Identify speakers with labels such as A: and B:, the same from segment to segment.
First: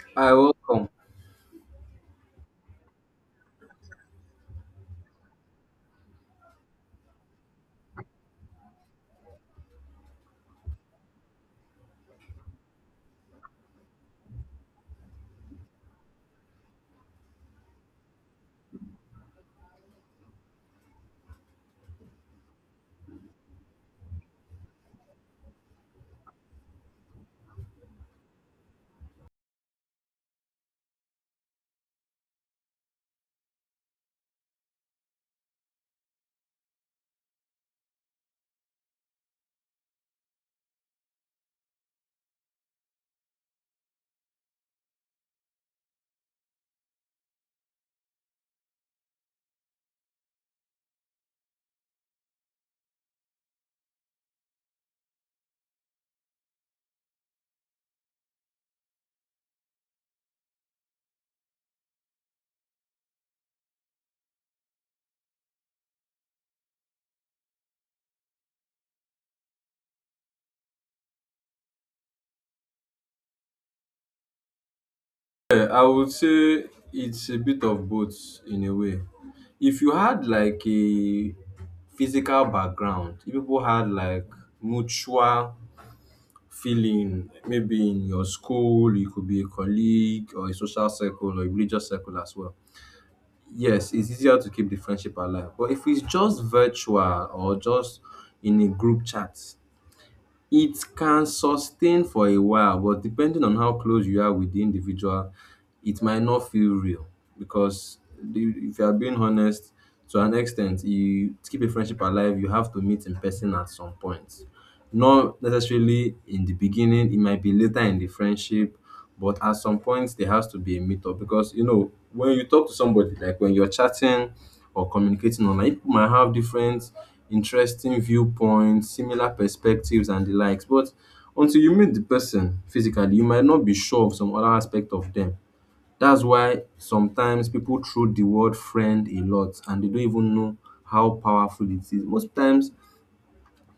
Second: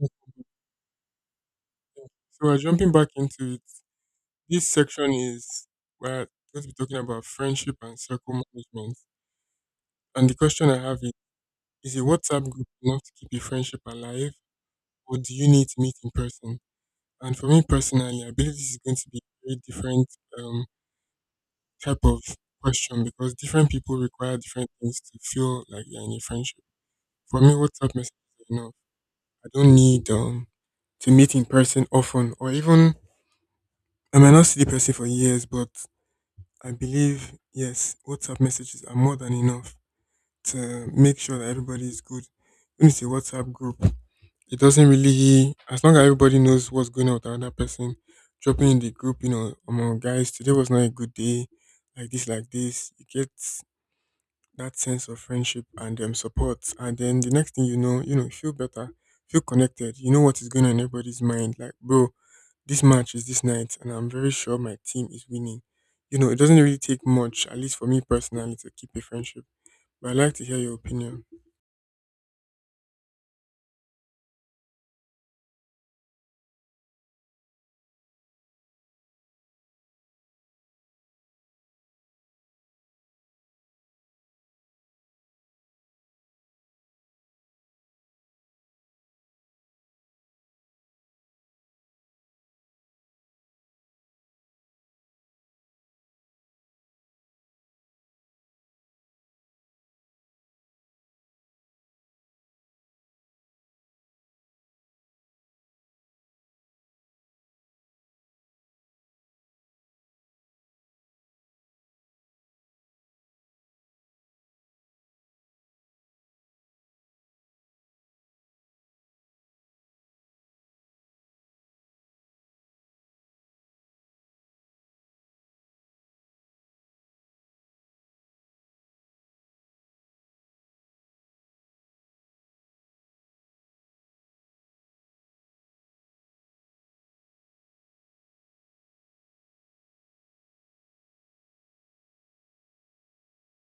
A: So
B: I welcome.
A: we're jumping back into it. This section is We're going to be talking about friendship and circle management. And the question I have is a WhatsApp group enough to keep a friendship alive, or do you need to meet in person? And for me personally, I believe this is going to be a very different um, type of question because different people require different things to feel like they're in a friendship. For me, WhatsApp messages are enough. I don't need to meet in person often, or even I might not see the person for years, but I believe yes, WhatsApp messages are more than enough to make sure that everybody is good. When it's a WhatsApp group, it doesn't really, as long as everybody knows what's going on with another person, dropping in the group, you know, among guys, today was not a good day, like this, like this. You get that sense of friendship and support. And then the next thing you know, you know, you feel better, feel connected. You know what is going on in everybody's mind. Like, bro, this match is this night, and I'm very sure my team is winning. You know, it doesn't really take much, at least for me personally, to keep a friendship. But I'd like to hear your opinion.
B: Yeah, I would say it's a bit of both in a way. If you had like a physical background, if people had like mutual feeling, maybe in your school, you could be a colleague or a social circle or a religious circle as well. Yes, it's easier to keep the friendship alive. But if it's just virtual or just in a group chat, it can sustain for a while, but depending on how close you are with the individual, it might not feel real because if you are being honest, to an extent, you to keep a friendship alive, you have to meet in person at some point, not necessarily in the beginning. It might be later in the friendship, but at some point there has to be a meetup, because you know, when you talk to somebody, like when you're chatting or communicating online, people might have different interesting viewpoints, similar perspectives, and the likes. But until you meet the person physically, you might not be sure of some other aspect of them. That's why sometimes people throw the word friend a lot and they don't even know how powerful it is. Most times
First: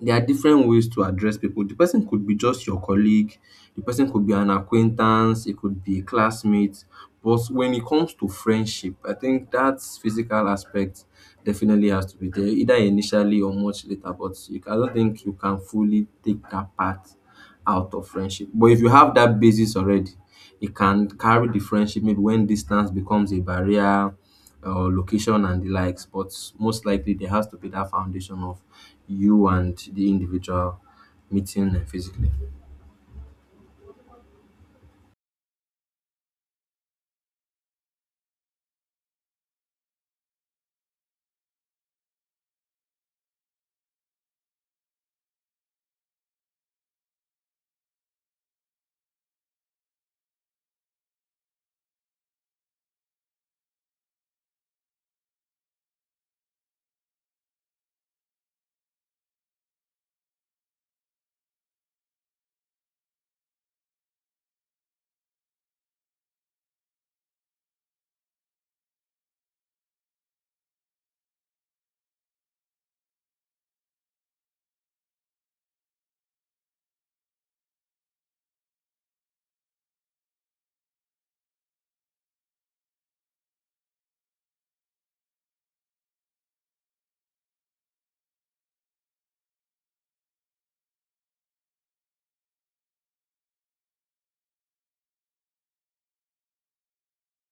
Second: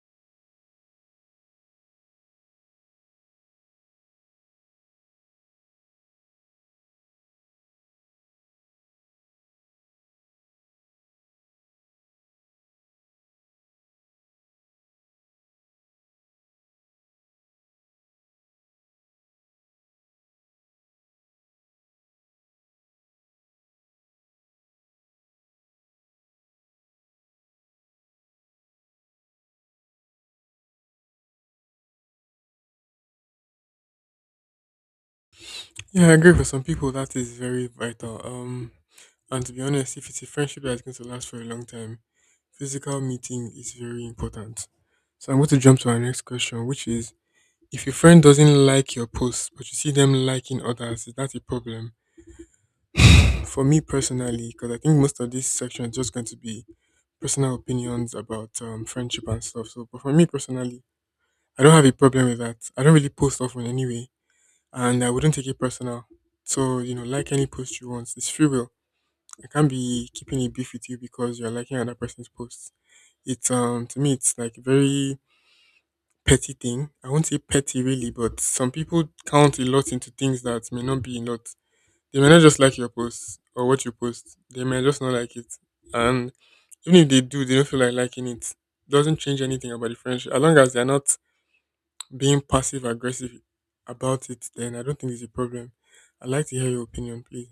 B: there are different ways to address people. The person could be just your colleague, the person could be an acquaintance, it could be a classmate. But when it comes to friendship, I think that physical aspect definitely has to be there, either initially or much later. But you, I don't think you can fully take that part out of friendship. But if you have that basis already, it can carry the friendship maybe when distance becomes a barrier or location and the likes. But most likely, there has to be that foundation of you and the individual meeting physically.
A: Yeah, I agree. For some people, that is very vital. And to be honest, if it's a friendship that's going to last for a long time, physical meeting is very important. So I'm going to jump to our next question, which is: If your friend doesn't like your post, but you see them liking others, is that a problem? For me personally, because I think most of this section is just going to be personal opinions about friendship and stuff. So, but for me personally, I don't have a problem with that. I don't really post often anyway, and I wouldn't take it personal. So, you know, like any post you want, it's free will. I can't be keeping a beef with you because you're liking another person's posts. It's to me, it's like very petty thing. I won't say petty really, but some people count a lot into things that may not be a lot. They may not just like your post or what you post. They may just not like it. And even if they do, they don't feel like liking it. Doesn't change anything about the friendship. As long as they're not being passive aggressive about it, then I don't think it's a problem. I'd like to hear your opinion, please.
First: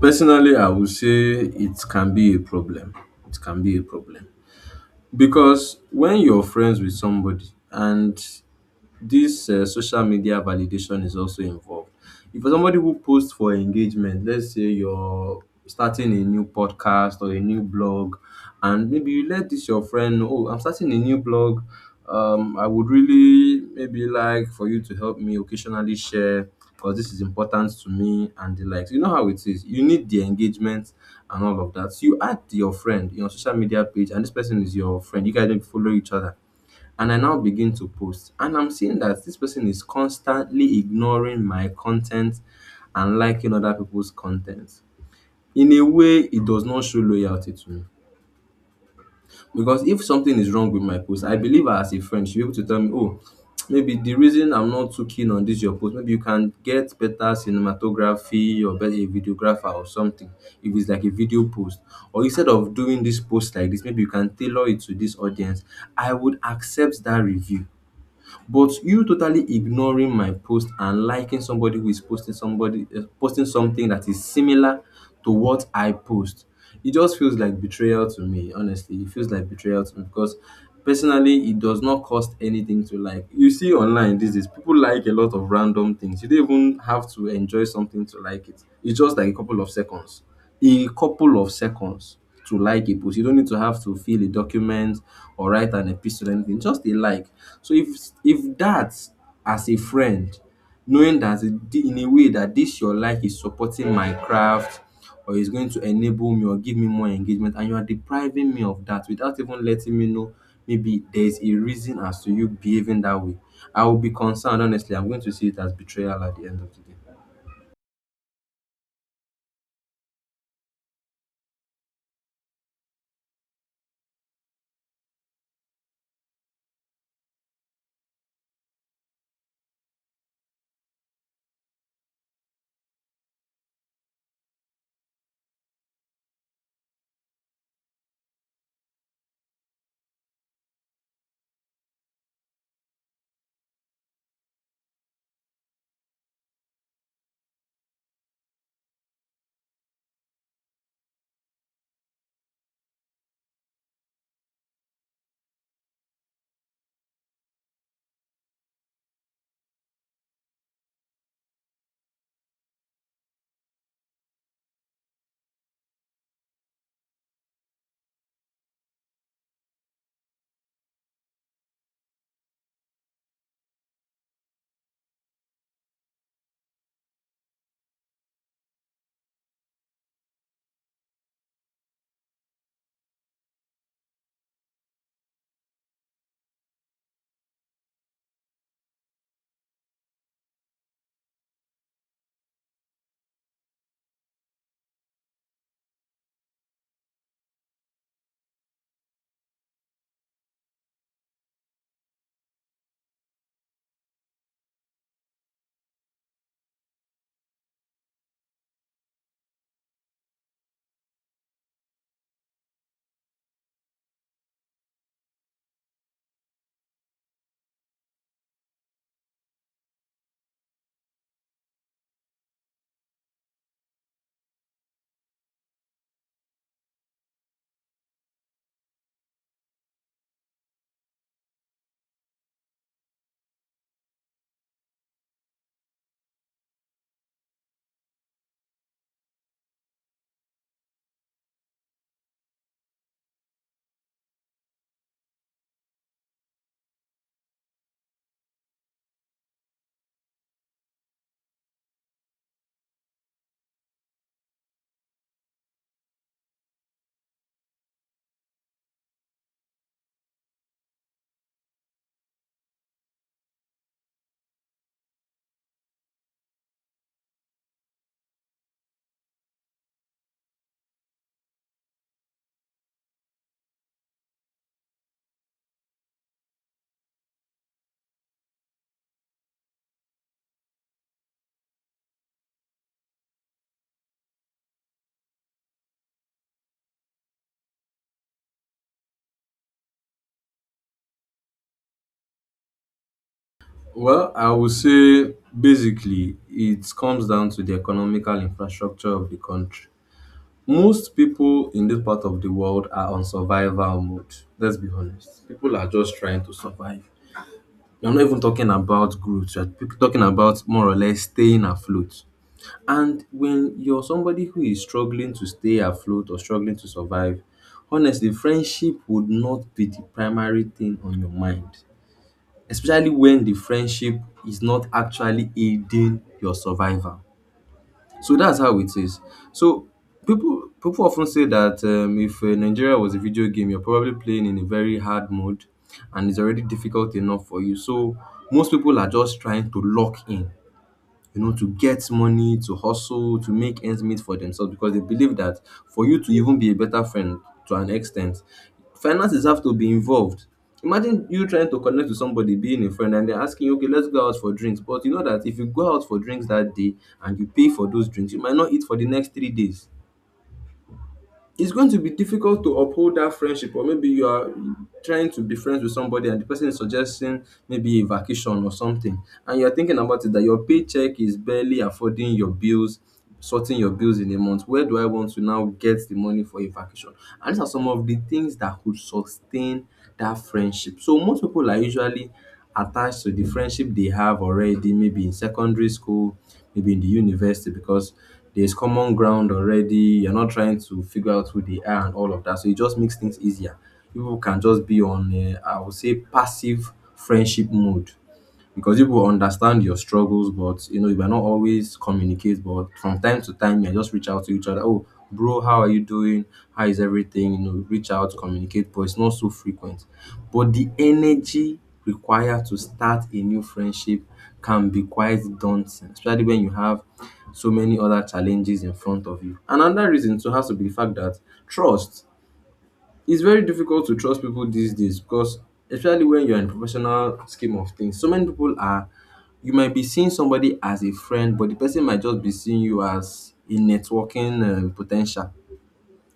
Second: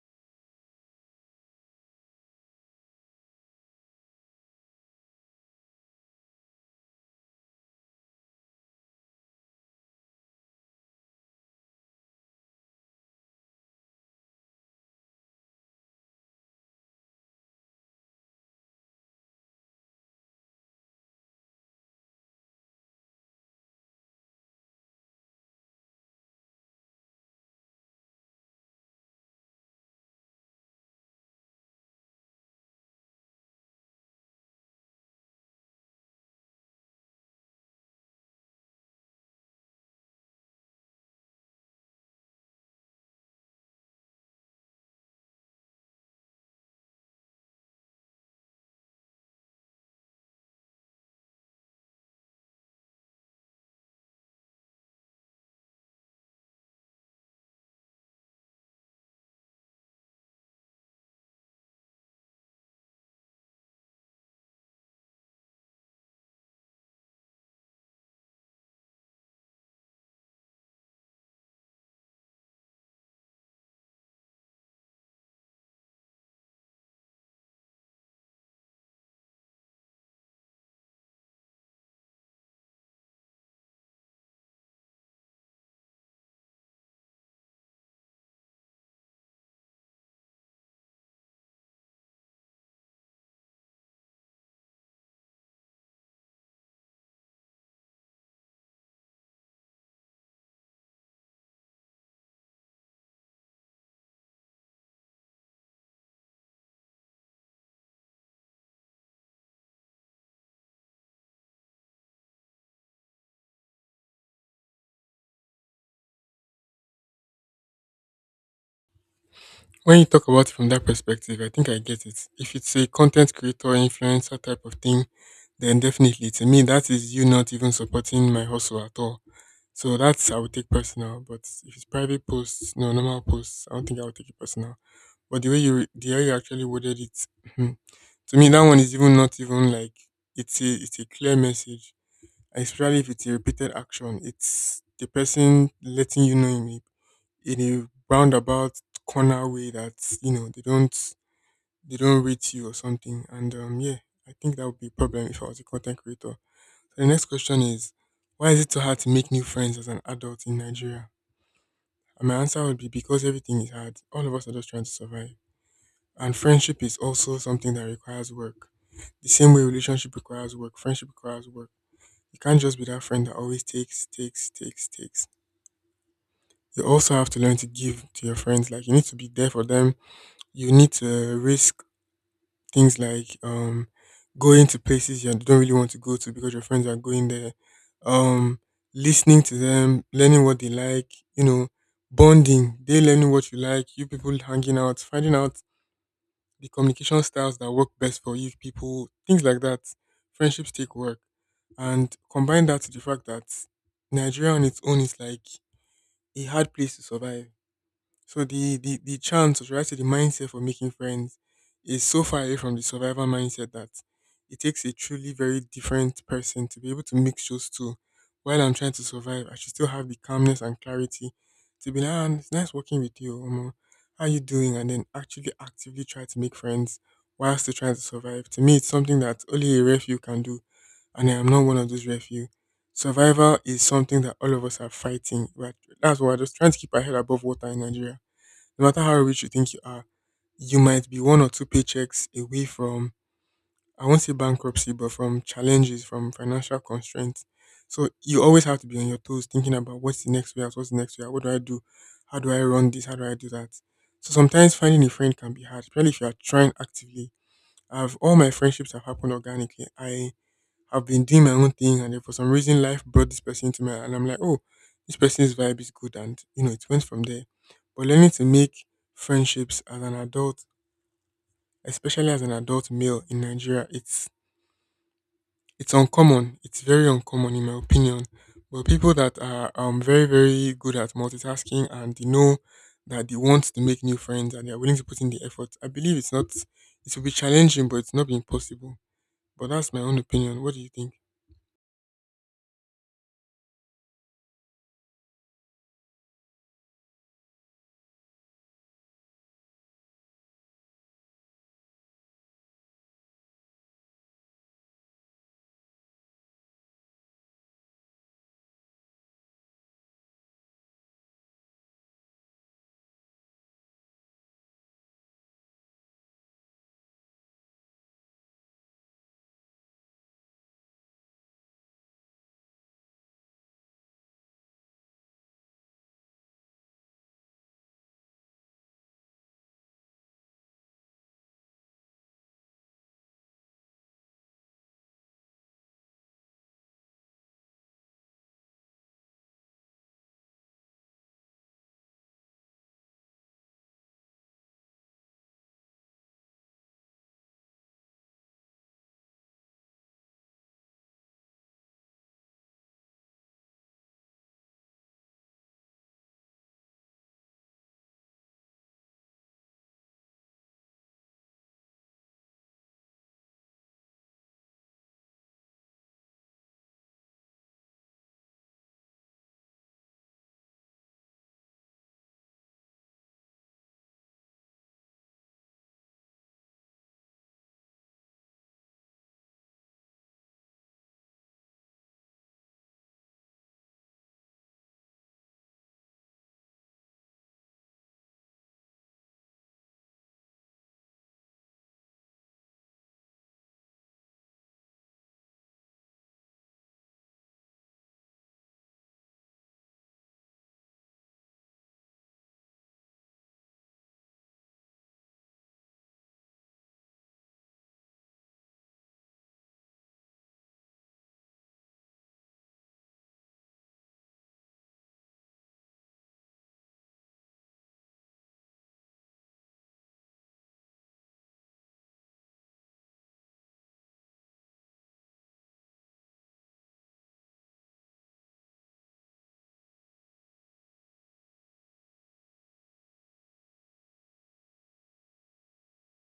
B: Personally, I would say it can be a problem. It can be a problem because when you're friends with somebody and this social media validation is also involved. If you're somebody who posts for engagement, let's say you're starting a new podcast or a new blog, and maybe you let this your friend know, oh, I'm starting a new blog. I would really maybe like for you to help me occasionally share, because this is important to me and the likes. You know how it is. You need the engagement and all of that. So you add your friend in your social media page, and this person is your friend. You guys don't follow each other and I now begin to post. And I'm seeing that this person is constantly ignoring my content and liking other people's content. In a way, it does not show loyalty to me. Because if something is wrong with my post, I believe her as a friend, she be able to tell me, oh, maybe the reason I'm not too keen on this your post, maybe you can get better cinematography or better a videographer or something. If it's like a video post, or instead of doing this post like this, maybe you can tailor it to this audience. I would accept that review, but you totally ignoring my post and liking somebody who is posting somebody posting something that is similar to what I post, it just feels like betrayal to me. Honestly, it feels like betrayal to me, because personally, it does not cost anything to like. You see online these days, people like a lot of random things. You don't even have to enjoy something to like it. It's just like a couple of seconds to like a post. You don't need to have to fill a document or write an epistle or anything, just a like. So if that, as a friend, knowing that in a way that this your like is supporting my craft or is going to enable me or give me more engagement, and you are depriving me of that without even letting me know maybe there's a reason as to you behaving that way, I will be concerned, honestly. I'm going to see it as betrayal at the end of the day.
A: When you talk about it from that perspective, I think I get it. If it's a content creator, influencer type of thing, then definitely to me that is you not even supporting my hustle at all. So that's, I would take personal. But if it's private posts, no normal posts, I don't think I would take it personal. But the way you the way you actually worded it, mhm, to me that one is even not even like, it's a, it's a clear message. And especially if it's a repeated action, it's the person letting you know in in a roundabout corner way that you know they don't rate you or something. And yeah, I think that would be a problem if I was a content creator. So the next question is, why is it so hard to make new friends as an adult in Nigeria? And my answer would be because everything is hard. All of us are just trying to survive. And friendship is also something that requires work. The same way relationship requires work, friendship requires work. You can't just be that friend that always takes, takes, takes, takes. You also have to learn to give to your friends. Like, you need to be there for them. You need to risk things like going to places you don't really want to go to because your friends are going there. Um Listening to them, learning what they like, you know, bonding, they learning what you like, you people hanging out, finding out the communication styles that work best for you people, things like that. Friendships take work. And combine that to the fact that Nigeria on its own is like a hard place to survive, so the chance, or should I say the mindset for making friends, is so far away from the survival mindset that it takes a truly very different person to be able to mix those two. While I'm trying to survive, I should still have the calmness and clarity to be like, "Ah, it's nice working with you, Omo. How you doing?" And then actually actively try to make friends while still trying to survive. To me, it's something that only a refuge can do, and I am not one of those refuge. Survival is something that all of us are fighting. But that's why we're just trying to keep our head above water in Nigeria. No matter how rich you think you are, you might be one or two paychecks away from, I won't say bankruptcy, but from challenges, from financial constraints. So you always have to be on your toes thinking about what's the next way out, what's the next way out, what do I do? How do I run this? How do I do that? So sometimes finding a friend can be hard, especially if you are trying actively. I've All my friendships have happened organically. I've been doing my own thing, and then for some reason, life brought this person to me, and I'm like, oh, this person's vibe is good, and you know, it went from there. But learning to make friendships as an adult, especially as an adult male in Nigeria, it's uncommon. It's very uncommon, in my opinion. But people that are very very good at multitasking and they know that they want to make new friends and they are willing to put in the effort, I believe it's not. It will be challenging, but it's not impossible. But that's my own opinion. What do you think?
B: Well, I would say basically it comes down to the economical infrastructure of the country. Most people in this part of the world are on survival mode. Let's be honest. People are just trying to survive. You're not even talking about growth, you're talking about more or less staying afloat. And when you're somebody who is struggling to stay afloat or struggling to survive, honestly, friendship would not be the primary thing on your mind, especially when the friendship is not actually aiding your survival. So that's how it is. So people often say that, if Nigeria was a video game, you're probably playing in a very hard mode, and it's already difficult enough for you. So most people are just trying to lock in, you know, to get money, to hustle, to make ends meet for themselves, because they believe that for you to even be a better friend, to an extent, finances have to be involved. Imagine you trying to connect with somebody, being a friend, and they're asking you, okay, let's go out for drinks. But you know that if you go out for drinks that day and you pay for those drinks, you might not eat for the next 3 days. It's going to be difficult to uphold that friendship. Or maybe you are trying to be friends with somebody and the person is suggesting maybe a vacation or something, and you're thinking about it that your paycheck is barely affording your bills, sorting your bills in a month, where do I want to now get the money for a vacation? And these are some of the things that could sustain that friendship. So most people are usually attached to the friendship they have already, maybe in secondary school, maybe in the university, because there's common ground already. You're not trying to figure out who they are and all of that. So it just makes things easier. People can just be on, a, I would say, passive friendship mode, because people will understand your struggles. But you know, you might not always communicate, but from time to time, you can just reach out to each other. Oh, bro, how are you doing? How is everything? You know, reach out, communicate, but it's not so frequent. But the energy required to start a new friendship can be quite daunting, especially when you have so many other challenges in front of you. Another reason too has to be the fact that trust, it's very difficult to trust people these days, because especially when you're in professional scheme of things, so many people are, you might be seeing somebody as a friend, but the person might just be seeing you as a networking potential,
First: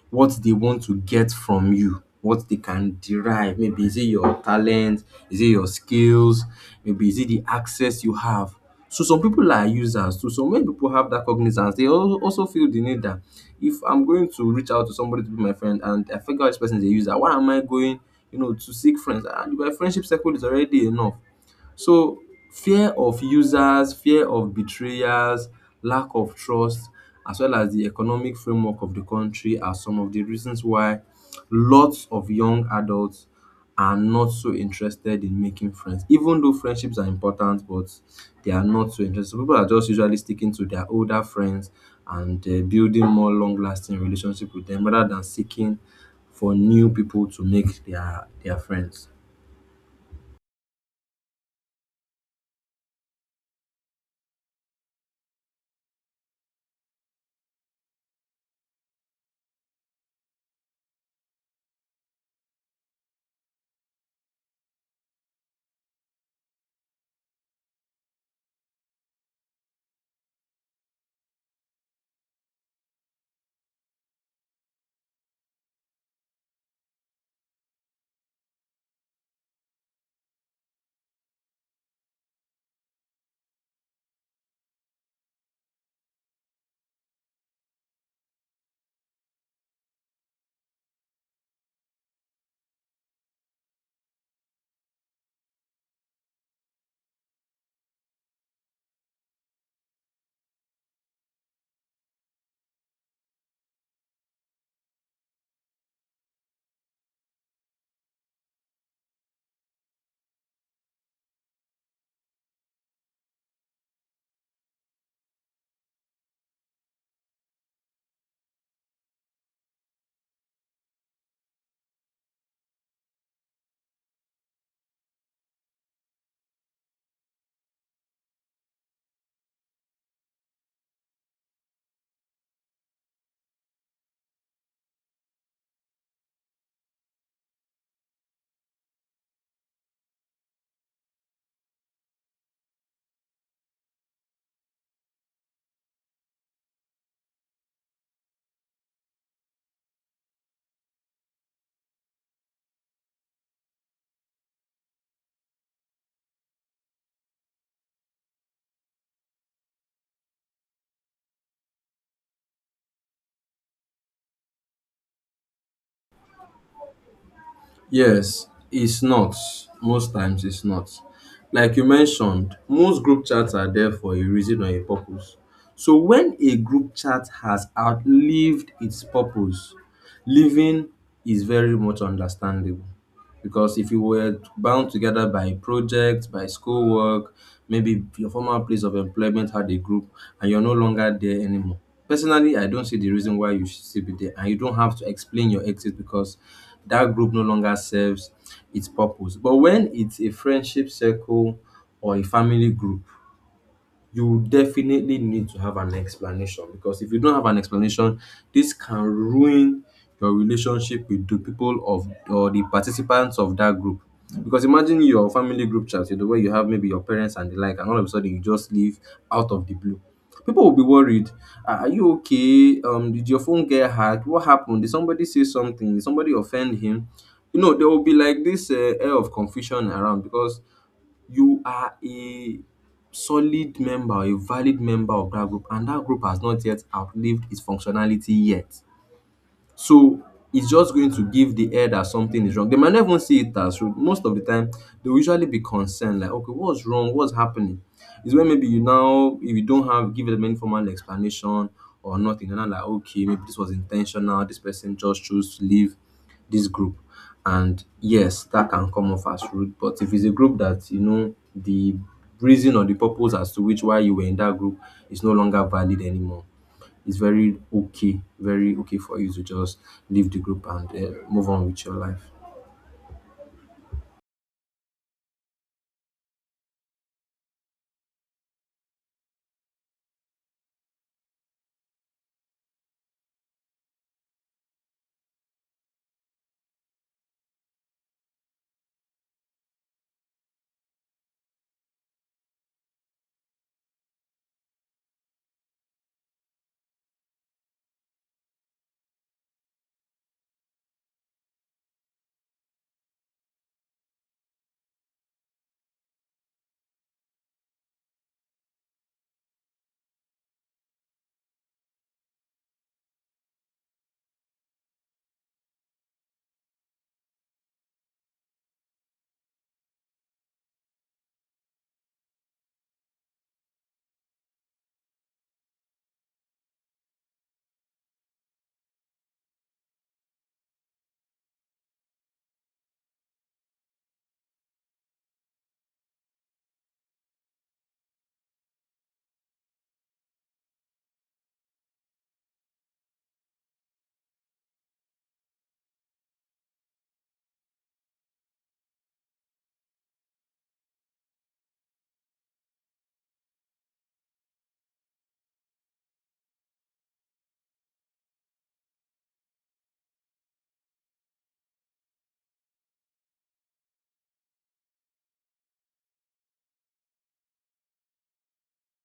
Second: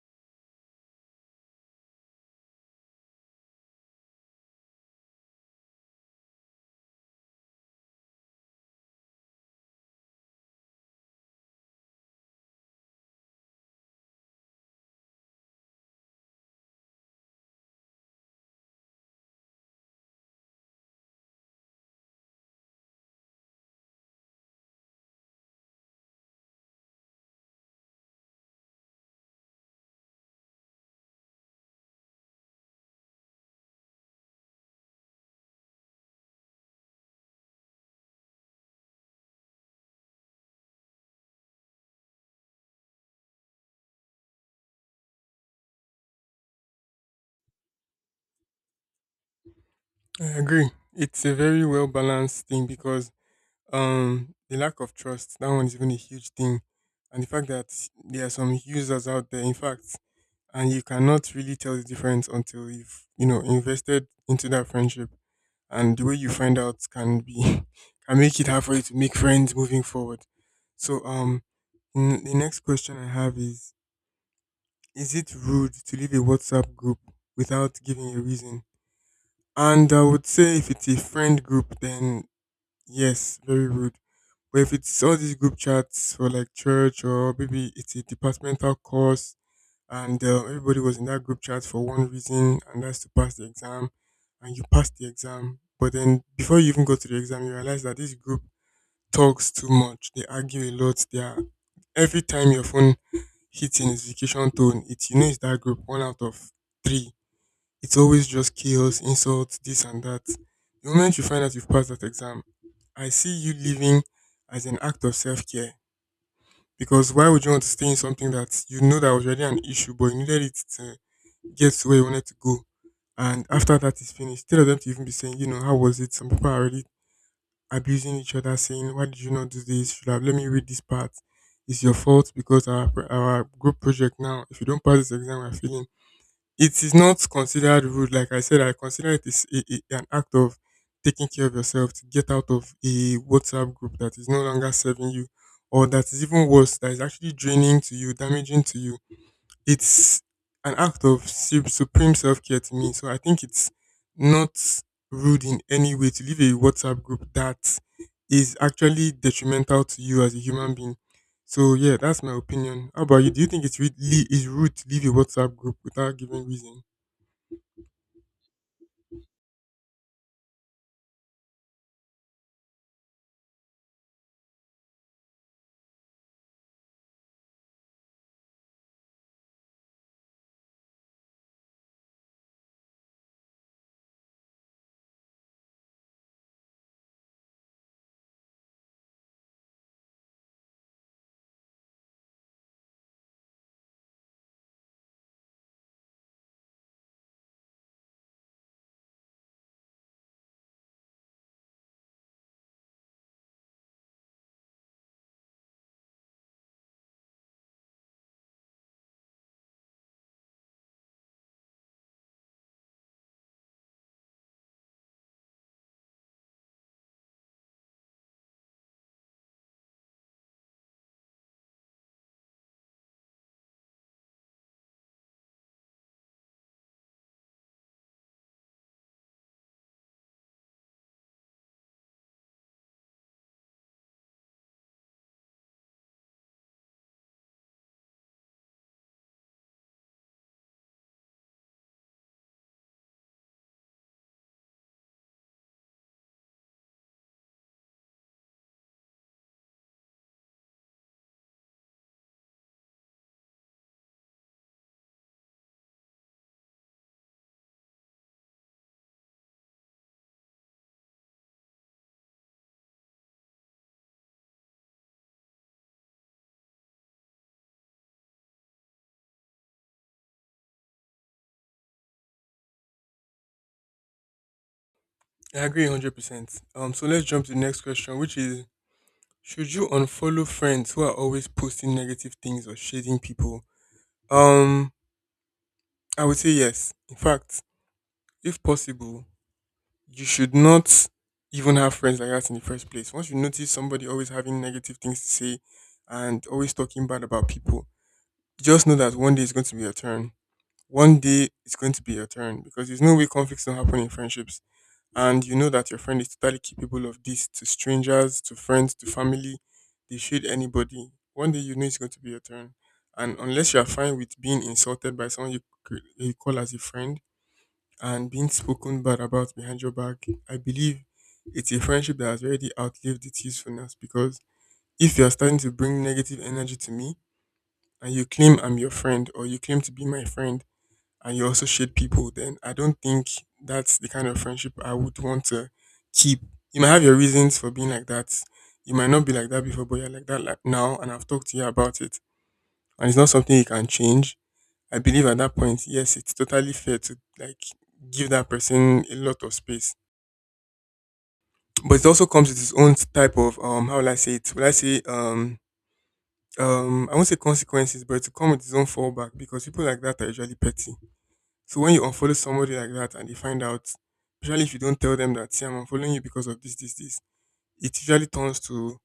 B: what they want to get from you, what they can derive. Maybe is it your talent, is it your skills, maybe is it the access you have. So some people are users too. So when people have that cognizance, they also feel the need that if I'm going to reach out to somebody to be my friend and I figure out this person is a user, why am I going, you know, to seek friends? And my friendship circle is already enough. So fear of users, fear of betrayers, lack of trust, as well as the economic framework of the country, are some of the reasons why lots of young adults are not so interested in making friends. Even though friendships are important, but they are not so interested. So people are just usually sticking to their older friends and building more long-lasting relationship with them rather than seeking for new people to make their friends.
A: I agree. It's a very well balanced thing because the lack of trust, that one is even a huge thing, and the fact that there are some users out there, in fact, and you cannot really tell the difference until you've, you know, invested into that friendship, and the way you find out can be can make it hard for you to make friends moving forward. So the next question I have is it rude to leave a WhatsApp group without giving a reason? And I would say if it's a friend group, then yes, very rude. But if it's all these group chats for like church, or maybe it's a departmental course and everybody was in that group chat for one reason, and that's to pass the exam, and you pass the exam. But then before you even go to the exam, you realize that this group talks too much. They argue a lot. They are, every time your phone hits a notification tone, it, you know, it's that group one out of three. It's always just chaos, insults, this and that. The moment you find out you've passed that exam, I see you leaving as an act of self care. Because why would you want to stay in something that you know that was already an issue, but you needed it to get to where you wanted to go? And after that is finished, instead of them to even be saying, you know, how was it? Some people are already abusing each other, saying, why did you not do this? Should have let me read this part. It's your fault, because our group project, now, if you don't pass this exam, we're failing. It is not considered rude. Like I said, I consider it is an act of taking care of yourself to get out of a WhatsApp group that is no longer serving you, or that is even worse, that is actually draining to you, damaging to you. It's an act of supreme self care to me. So I think it's not rude in any way to leave a WhatsApp group that is actually detrimental to you as a human being. So yeah, that's my opinion. How about you? Do you think it's really is rude to leave a WhatsApp group without giving reason?
B: Yes, it's not. Most times it's not. Like you mentioned, most group chats are there for a reason or a purpose. So when a group chat has outlived its purpose, leaving is very much understandable. Because if you were bound together by projects, by schoolwork, maybe your former place of employment had a group and you're no longer there anymore. Personally, I don't see the reason why you should still be there. And you don't have to explain your exit because that group no longer serves its purpose. But when it's a friendship circle or a family group, you definitely need to have an explanation, because if you don't have an explanation, this can ruin your relationship with the people of or the participants of that group. Because imagine your family group chat, you know, where you have maybe your parents and the like, and all of a sudden you just leave out of the blue. People will be worried. Are you okay? Did your phone get hacked? What happened? Did somebody say something? Did somebody offend him? You know, there will be like this air of confusion around because you are a solid member, a valid member of that group, and that group has not yet outlived its functionality yet. So it's just going to give the air that something is wrong. They might not even see it as rude. Most of the time, they'll usually be concerned, like, okay, what's wrong? What's happening? It's when maybe you now, if you don't have give them any formal explanation or nothing, and I'm like, okay, maybe this was intentional. This person just chose to leave this group. And yes, that can come off as rude. But if it's a group that, you know, the reason or the purpose as to which why you were in that group is no longer valid anymore, it's very okay, very okay for you to just leave the group and move on with your life.
A: I agree 100%. So let's jump to the next question, which is: Should you unfollow friends who are always posting negative things or shading people? Um, I would say yes. In fact, if possible, you should not even have friends like that in the first place. Once you notice somebody always having negative things to say and always talking bad about people, just know that one day it's going to be your turn. One day it's going to be your turn because there's no way conflicts don't happen in friendships. And you know that your friend is totally capable of this to strangers, to friends, to family, they shoot anybody. One day you know it's going to be your turn. And unless you are fine with being insulted by someone you, you call as a friend and being spoken bad about behind your back, I believe it's a friendship that has already outlived its usefulness because if you are starting to bring negative energy to me and you claim I'm your friend or you claim to be my friend, and you also shade people, then I don't think that's the kind of friendship I would want to keep. You might have your reasons for being like that. You might not be like that before, but you're like that like now, and I've talked to you about it. And it's not something you can change. I believe at that point, yes, it's totally fair to like give that person a lot of space. But it also comes with its own type of how will I say it? Will I say I won't say consequences, but it will come with its own fallback because people like that are usually petty. So when you unfollow somebody like that and they find out, usually if you don't tell them that, see, I'm unfollowing you because of this, this, this, it usually turns to,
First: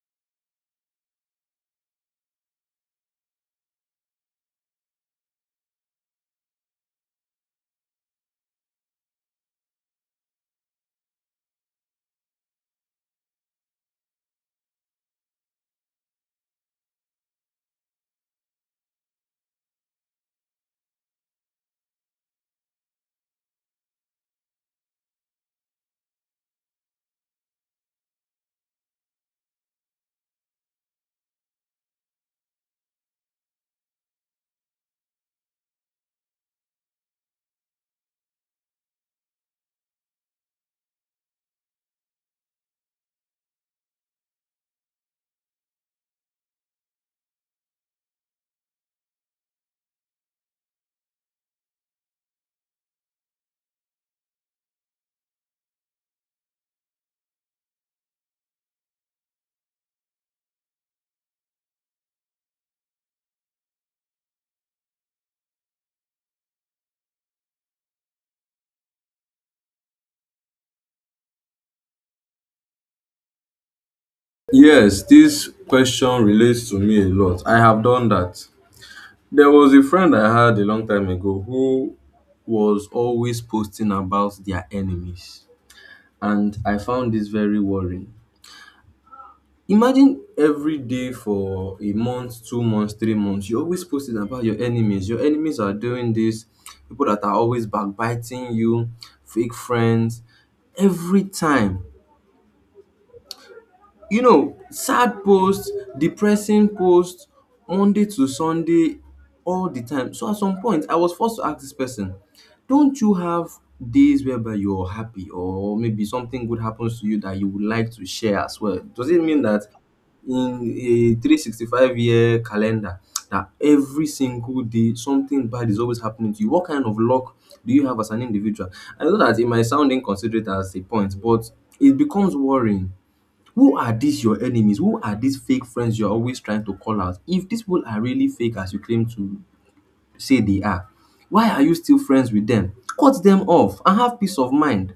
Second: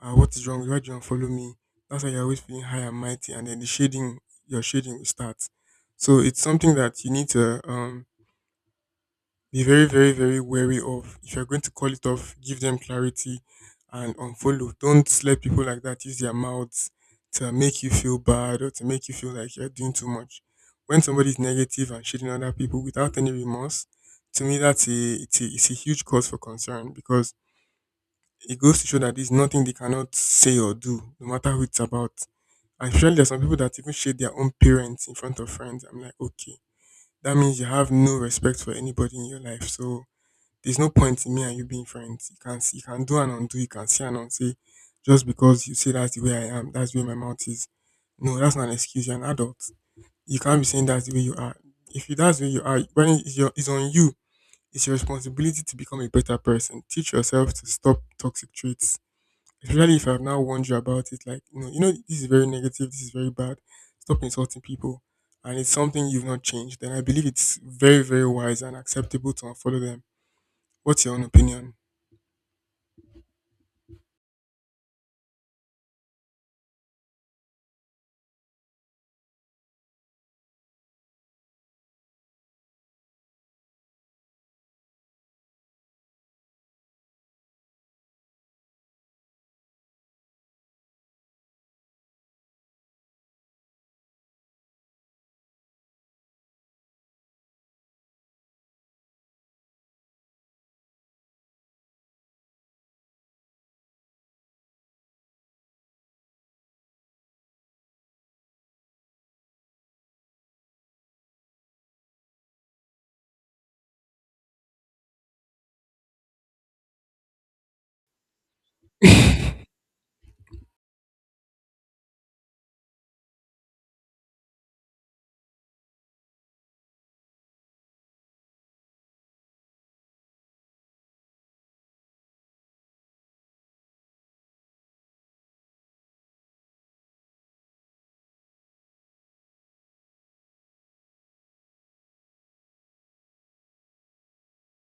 A: what is wrong? Why do you unfollow me? That's why you're always feeling high and mighty, and then the shading, your shading will start. So it's something that you need to be very, very, very wary of. If you're going to call it off, give them clarity and unfollow. Don't let people like that use their mouths to make you feel bad or to make you feel like you're doing too much. When somebody is negative and shitting other people without any remorse, to me that's a it's it's a huge cause for concern because it goes to show that there's nothing they cannot say or do, no matter who it's about. And surely there's some people that even shade their own parents in front of friends. I'm like, okay, that means you have no respect for anybody in your life. So there's no point in me and you being friends. You can see, you can do and undo. You can say and unsay. Just because you say that's the way I am, that's where my mouth is. No, that's not an excuse. You're an adult. You can't be saying that's the way you are. If you that's the way you are, when it's, your, it's on you, it's your responsibility to become a better person. Teach yourself to stop toxic traits, especially if I've now warned you about it. Like, you know, this is very negative. This is very bad. Stop insulting people, and it's something you've not changed. Then I believe it's very, very wise and acceptable to unfollow them. What's your own opinion?
B: Yes, this question relates to me a lot. I have done that. There was a friend I had a long time ago who was always posting about their enemies, and I found this very worrying. Imagine every day for a month, 2 months, 3 months, you're always posting about your enemies. Your enemies are doing this, people that are always backbiting you, fake friends. Every time sad posts, depressing posts, Monday to Sunday, all the time. So at some point I was forced to ask this person, don't you have days whereby you're happy or maybe something good happens to you that you would like to share as well? Does it mean that in a 365-year calendar, that every single day something bad is always happening to you? What kind of luck do you have as an individual? I know that it might sound inconsiderate as a point, but it becomes worrying. Who are these your enemies? Who are these fake friends you're always trying to call out? If these people are really fake as you claim to say they are, why are you still friends with them? Cut them off and have peace of mind.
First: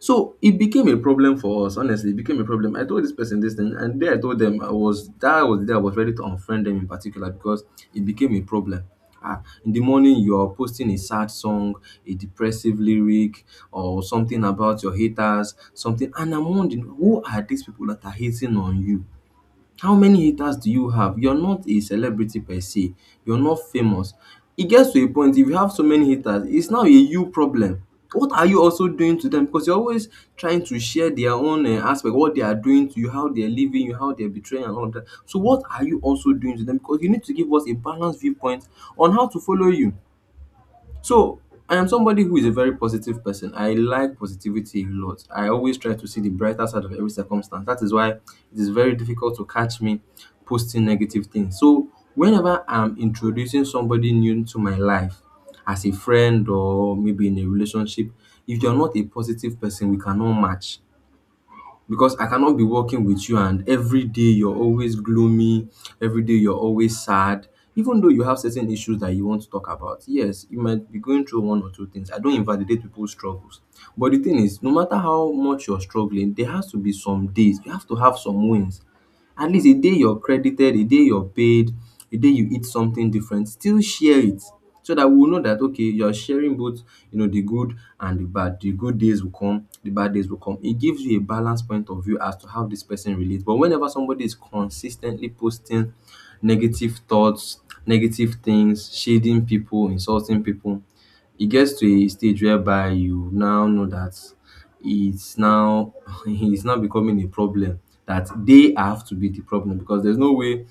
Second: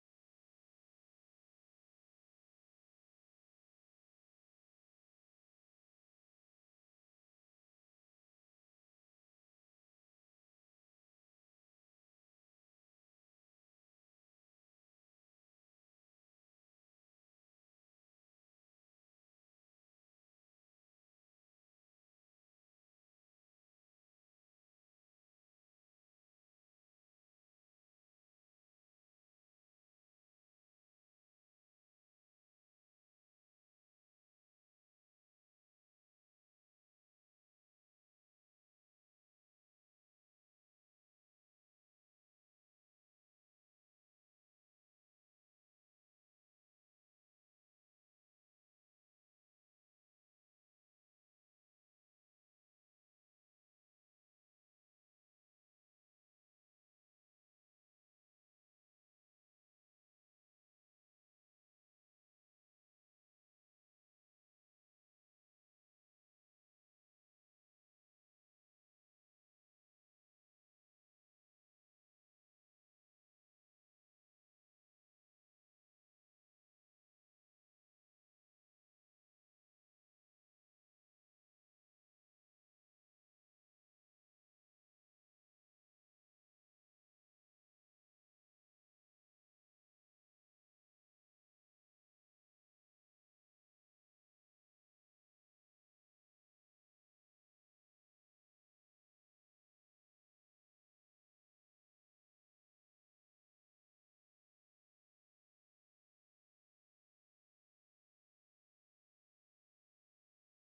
B: So it became a problem for us. Honestly, it became a problem. I told this person this thing, and there I told them I was that was the day I was ready to unfriend them in particular because it became a problem. Ah, in the morning you are posting a sad song, a depressive lyric, or something about your haters, something, and I'm wondering, who are these people that are hating on you? How many haters do you have? You're not a celebrity per se. You're not famous. It gets to a point, if you have so many haters, it's now a you problem. What are you also doing to them? Because you're always trying to share their own aspect, what they are doing to you, how they're leaving you, how they're betraying, and all of that. So, what are you also doing to them? Because you need to give us a balanced viewpoint on how to follow you. So I am somebody who is a very positive person. I like positivity a lot. I always try to see the brighter side of every circumstance. That is why it is very difficult to catch me posting negative things. So whenever I'm introducing somebody new to my life, as a friend or maybe in a relationship, if you're not a positive person, we cannot match, because I cannot be working with you and every day you're always gloomy, every day you're always sad. Even though you have certain issues that you want to talk about, yes, you might be going through one or two things. I don't invalidate people's struggles. But the thing is, no matter how much you're struggling, there has to be some days, you have to have some wins. At least a day you're credited, a day you're paid, a day you eat something different, still share it, so that we will know that, okay, you're sharing both, the good and the bad. The good days will come, the bad days will come. It gives you a balanced point of view as to how this person relates. But whenever somebody is consistently posting negative thoughts, negative things, shading people, insulting people, it gets to a stage whereby you now know that it's now it's now becoming a problem, that they have to be the problem, because there's no way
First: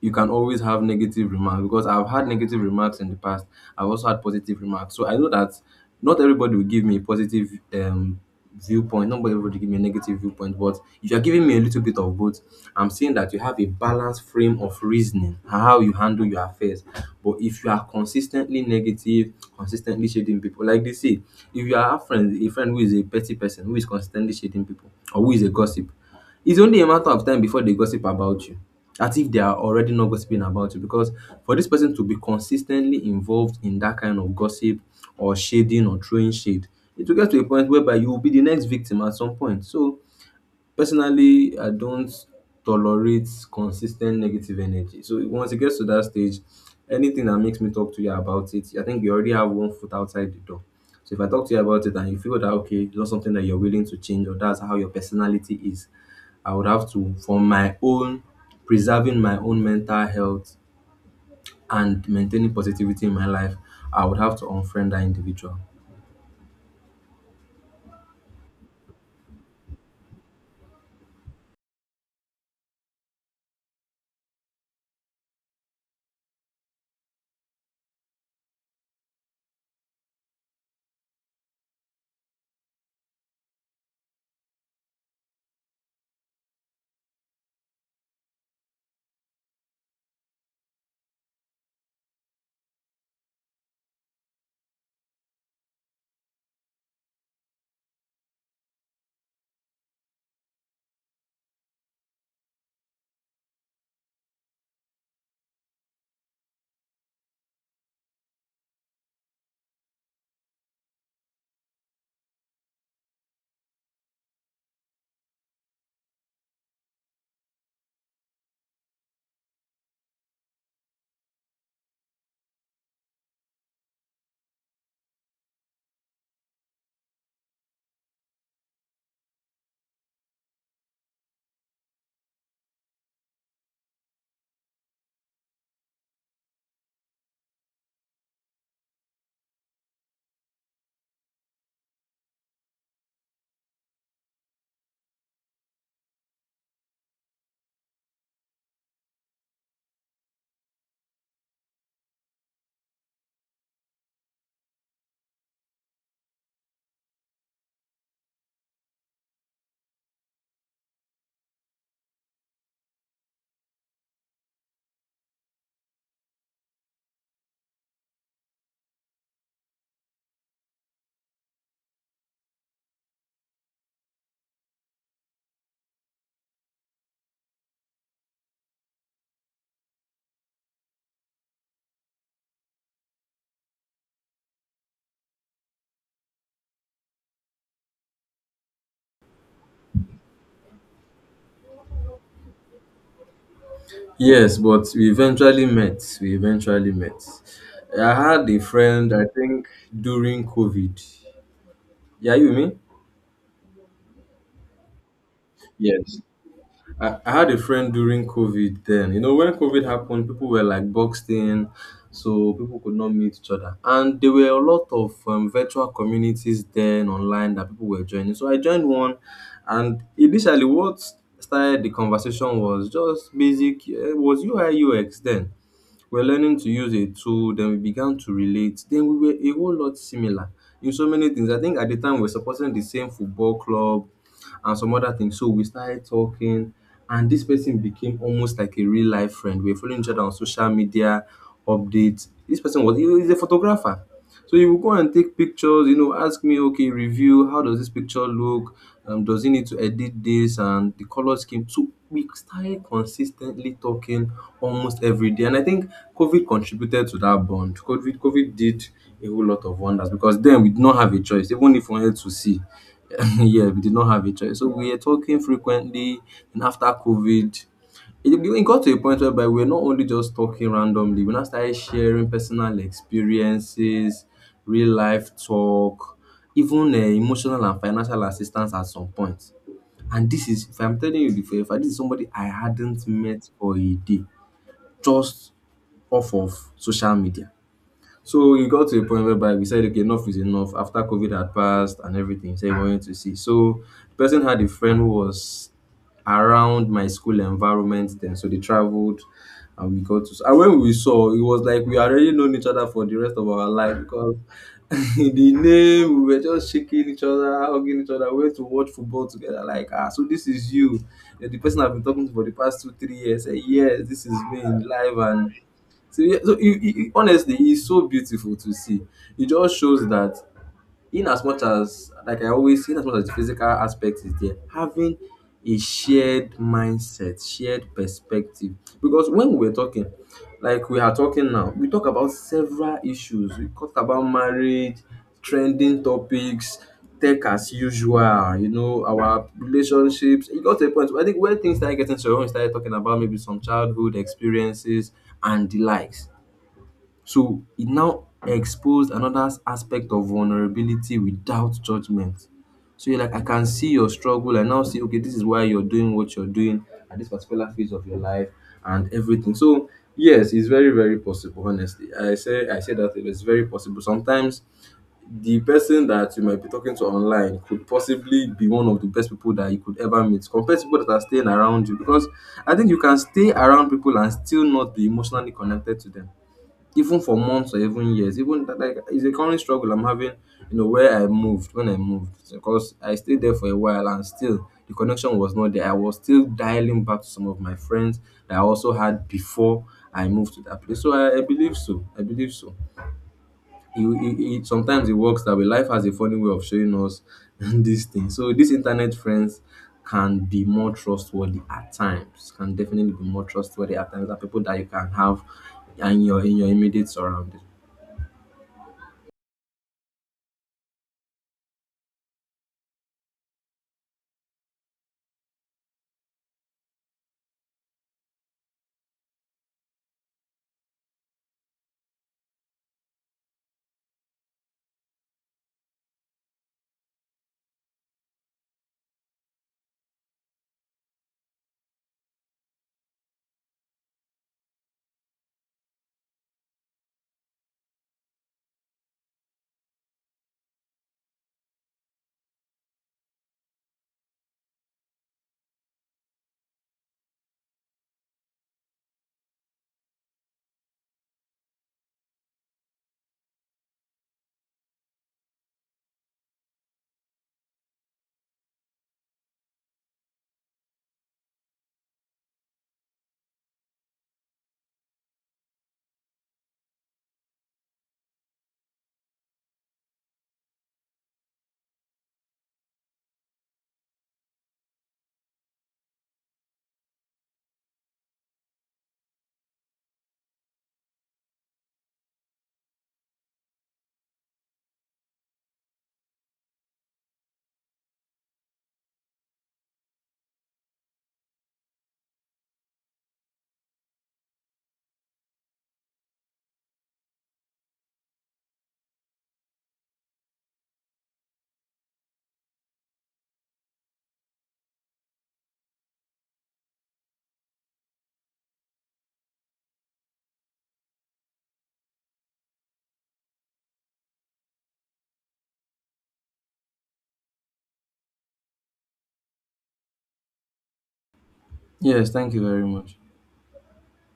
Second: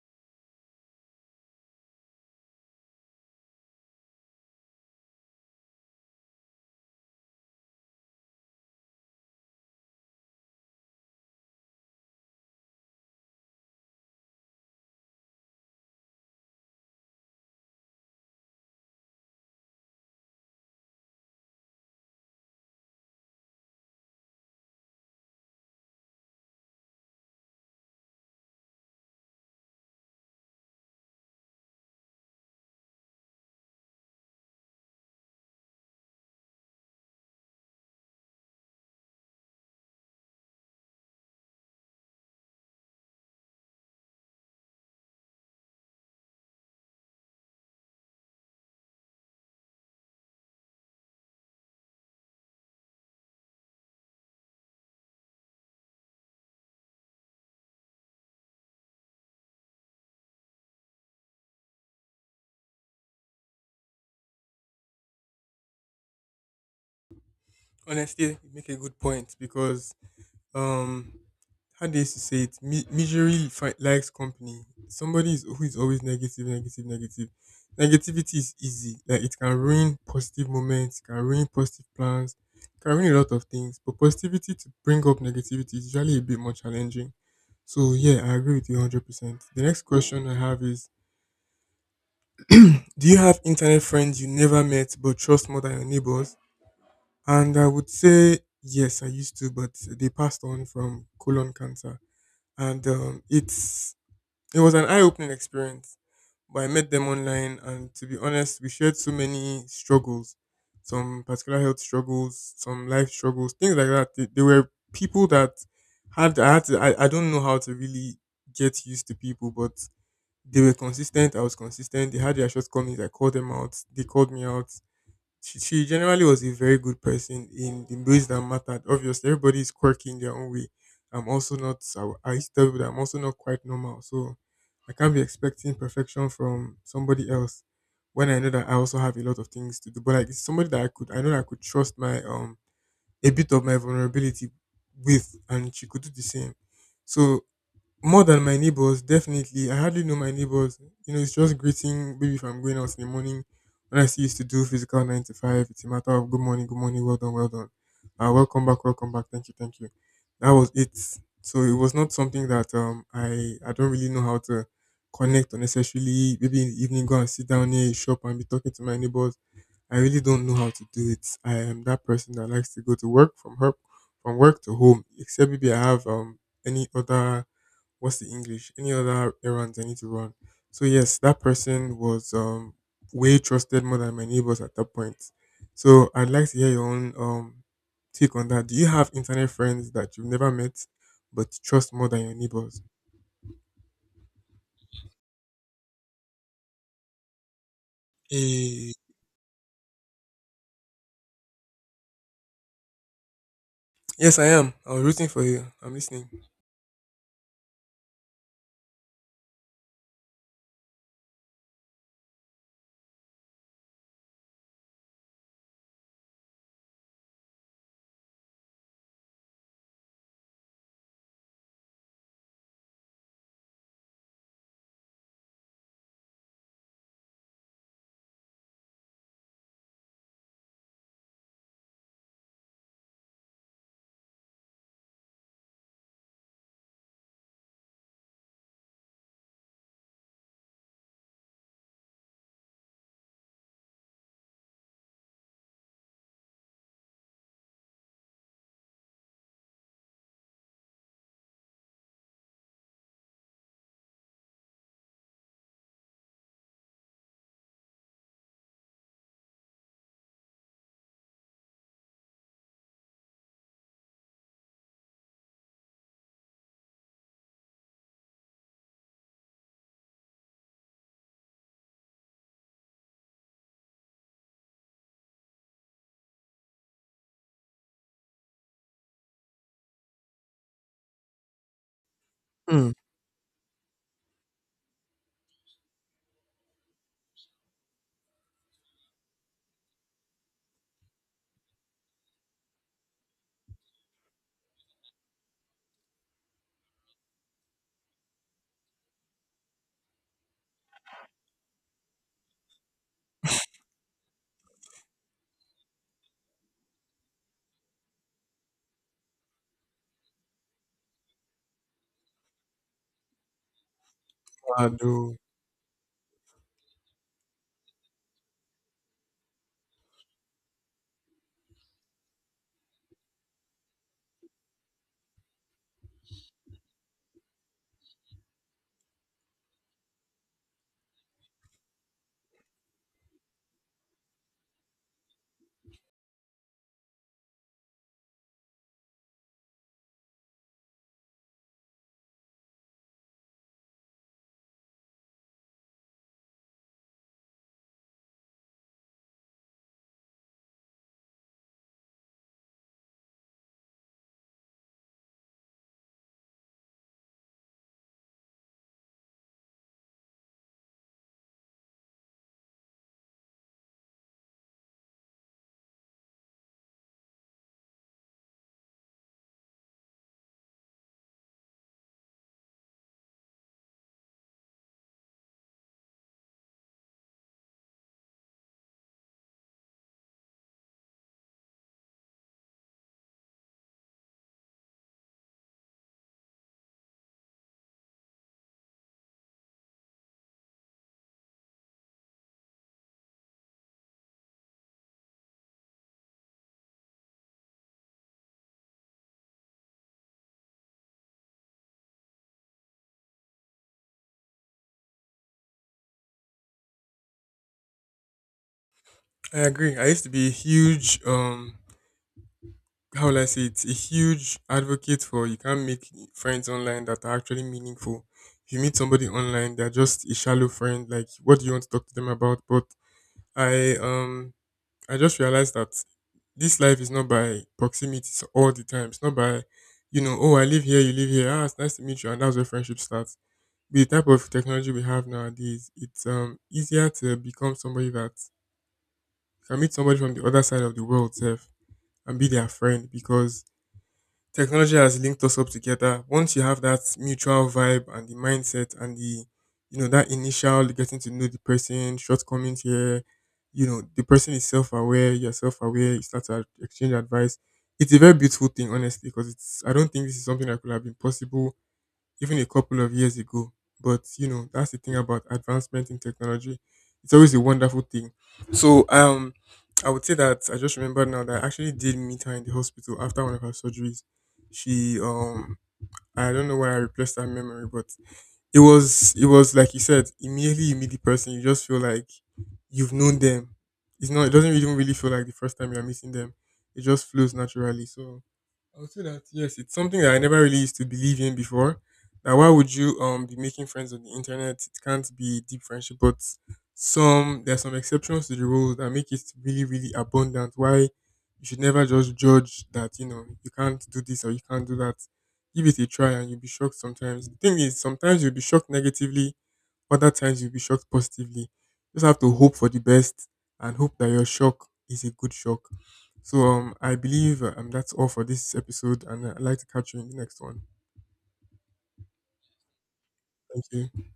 B: you can always have negative remarks. Because I've had negative remarks in the past. I've also had positive remarks. So I know that not everybody will give me positive viewpoint. Nobody would give me a negative viewpoint, but if you're giving me a little bit of both, I'm saying that you have a balanced frame of reasoning and how you handle your affairs. But if you are consistently negative, consistently shading people, like they say, if you are a friend who is a petty person, who is consistently shading people, or who is a gossip, it's only a matter of time before they gossip about you, as if they are already not gossiping about you. Because for this person to be consistently involved in that kind of gossip or shading or throwing shade, it will get to a point whereby you will be the next victim at some point. So personally, I don't tolerate consistent negative energy. So once it gets to that stage, anything that makes me talk to you about it, I think you already have one foot outside the door. So if I talk to you about it and you feel that, okay, it's not something that you're willing to change or that's how your personality is, I would have to, for my own preserving my own mental health and maintaining positivity in my life, I would have to unfriend that individual.
A: Honestly, you make a good point because um, how they used to say it, misery likes company. Who is always negative, negative, negative. Negativity is easy. Like it can ruin positive moments, it can ruin positive plans, it can ruin a lot of things. But positivity to bring up negativity is usually a bit more challenging. So yeah, I agree with you 100%. The next question I have is, do you have internet friends you never met but trust more than your neighbors? And I would say, yes, I used to, but they passed on from colon cancer. And it's it was an eye-opening experience. But I met them online, and to be honest, we shared so many struggles, some particular health struggles, some life struggles, things like that. They were people that had I don't know how to really get used to people, but they were consistent. I was consistent. They had their shortcomings. I called them out. They called me out she generally was a very good person in the ways that mattered. Obviously, everybody is quirky in their own way. I'm also not, I used to tell people that I'm also not quite normal. So I can't be expecting perfection from somebody else when I know that I also have a lot of things to do. But like, it's somebody that I know that I could trust my, a bit of my vulnerability with, and she could do the same. So more than my neighbors, definitely. I hardly know my neighbors. You know, it's just greeting. Maybe if I'm going out in the morning, when I still used to do physical nine to five, it's a matter of good morning, well done, well done. Welcome back, welcome back. Thank you, thank you. That was it. So it was not something that I don't really know how to connect or necessarily. Maybe in the evening, go and sit down near a shop and be talking to my neighbors. I really don't know how to do it. I am that person that likes to go to work from from work to home. Except maybe I have any other what's the English? Any other errands I need to run? So yes, that person was way trusted more than my neighbors at that point. So I'd like to hear your own take on that. Do you have internet friends that you've never met but you trust more than your neighbors?
B: Yes, but we eventually met. We eventually met. I had a
A: Eh,
B: friend, I think, during COVID. Yeah, you with me?
A: yes, I am. I was rooting for you. I'm
B: Yes.
A: listening.
B: I had a friend during COVID then. You know, when COVID happened, people were like boxed in, so people could not meet each other. And there were a lot of virtual communities then online that people were joining. So I joined one, and initially, what started the conversation was just basic, it was UI UX then. We're learning to use a tool, then we began to relate, then we were a whole lot similar in so many things. I think at the time, we're supporting the same football club and some other things. So we started talking, and this person became almost like a real life friend. We were following each other on social media updates. This person was he is a photographer. So he would go and take pictures, you know, ask me, okay, review, how does this picture look? Does he need to edit this and the color scheme? So we started consistently talking almost every day. And I think COVID contributed to that bond. COVID did a whole lot of wonders because then we did not have a choice, even if we wanted to see. yeah, we did not have a choice. So we were talking frequently, and after COVID, it got to a point whereby we are not only just talking randomly, we now started sharing personal experiences, real life talk, even emotional and financial assistance at some point. And this is, if I'm telling you before, if I, this is somebody I
A: Hmm.
B: hadn't met for a day, just off of social media. So you got to a point whereby we said, okay, enough is enough. After COVID had passed and everything, so we wanted to see. So the person had a friend who was around my school environment then. So they traveled and we got to. And when we saw, it was like we already known each other for the rest of our life. Because the name, we were just shaking each other, hugging each other. We went to watch football together. Like, ah, so this is you. You're the person I've been talking to for the past 2, 3 years. Say, yes, this is me in
A: Ah, no.
B: live and so, yeah, so honestly, he's so beautiful to see. It just shows that, in as much as, like I always say, in as much as the physical aspect is there, having a shared mindset, shared perspective. Because when we were talking, like we are talking now, we talk about several issues. We talk about marriage, trending topics, tech as usual, you know, our relationships. It got to a point where I think when things started getting to your own, we started talking about maybe some childhood experiences and the likes. So it now exposed another aspect of vulnerability without judgment. So you're like, I can see your struggle. I now see, okay, this is why you're doing what you're doing at this particular phase of your life and everything. So yes, it's very, very possible, honestly. I say that it's very possible. Sometimes the person that you might be talking to online could possibly be one of the best people that you could ever meet compared to people that are staying around you, because I think you can stay around people and still not be emotionally connected to them even for months or even years. Even that, like it's a current struggle I'm having, you know, where I moved when I moved, because I stayed there for a while and still the connection was not there. I was still dialing back to some of my friends that I also had before I moved to that place. So I believe so. I believe so. Sometimes it works that way. Life has a funny way of showing us these things. So these internet friends can be more trustworthy at times. Can definitely be more trustworthy at times than people that you can have and your in your immediate surroundings.
A: I agree. I used to be a huge how will I say it, a huge advocate for you can't make friends online that are actually meaningful. If you meet somebody online, they're just a shallow friend. Like, what do you want to talk to them about? But I um I just realized that this life is not by all the time. It's not by, you know, oh I live here, you live here. Ah, it's nice to meet you, and that's where friendship starts. With the type of technology we have nowadays, it's easier to become somebody that you can meet somebody from the other side of the world, self, and be their friend because technology has linked us up together. Once you have that mutual vibe and the mindset and the, you know, that initial getting to know the person, shortcomings here, you know, the person is self aware, you're self aware, you start to exchange advice. It's a very beautiful thing, honestly, because it's, I don't think this is something that could have been possible even a couple of years ago. But you know, that's the thing about advancement in technology. It's always a wonderful thing. So I would say that I just remembered now that I actually did meet her in the hospital after one of her surgeries. She I don't know why I replaced that memory, but it was like you said, immediately you meet the person, you just feel like you've known them. It doesn't even really feel like the first time you're meeting them. It just flows naturally. So I would say that yes, it's something that I never really used to believe in before. Now why would you be making friends on the internet? It can't be deep friendship, but some there are some exceptions to the rules that make it really, really abundant. Why you should never just judge that, you know, you can't do this or you can't do that. Give it a try and you'll be shocked sometimes. The thing is, sometimes you'll be shocked negatively, other times you'll be shocked positively. Just have to hope for the best and hope that your shock is a good shock. So I believe that's all for this episode, and I'd like to catch you in the next one.
B: Yes, thank you very much.
A: Thank you.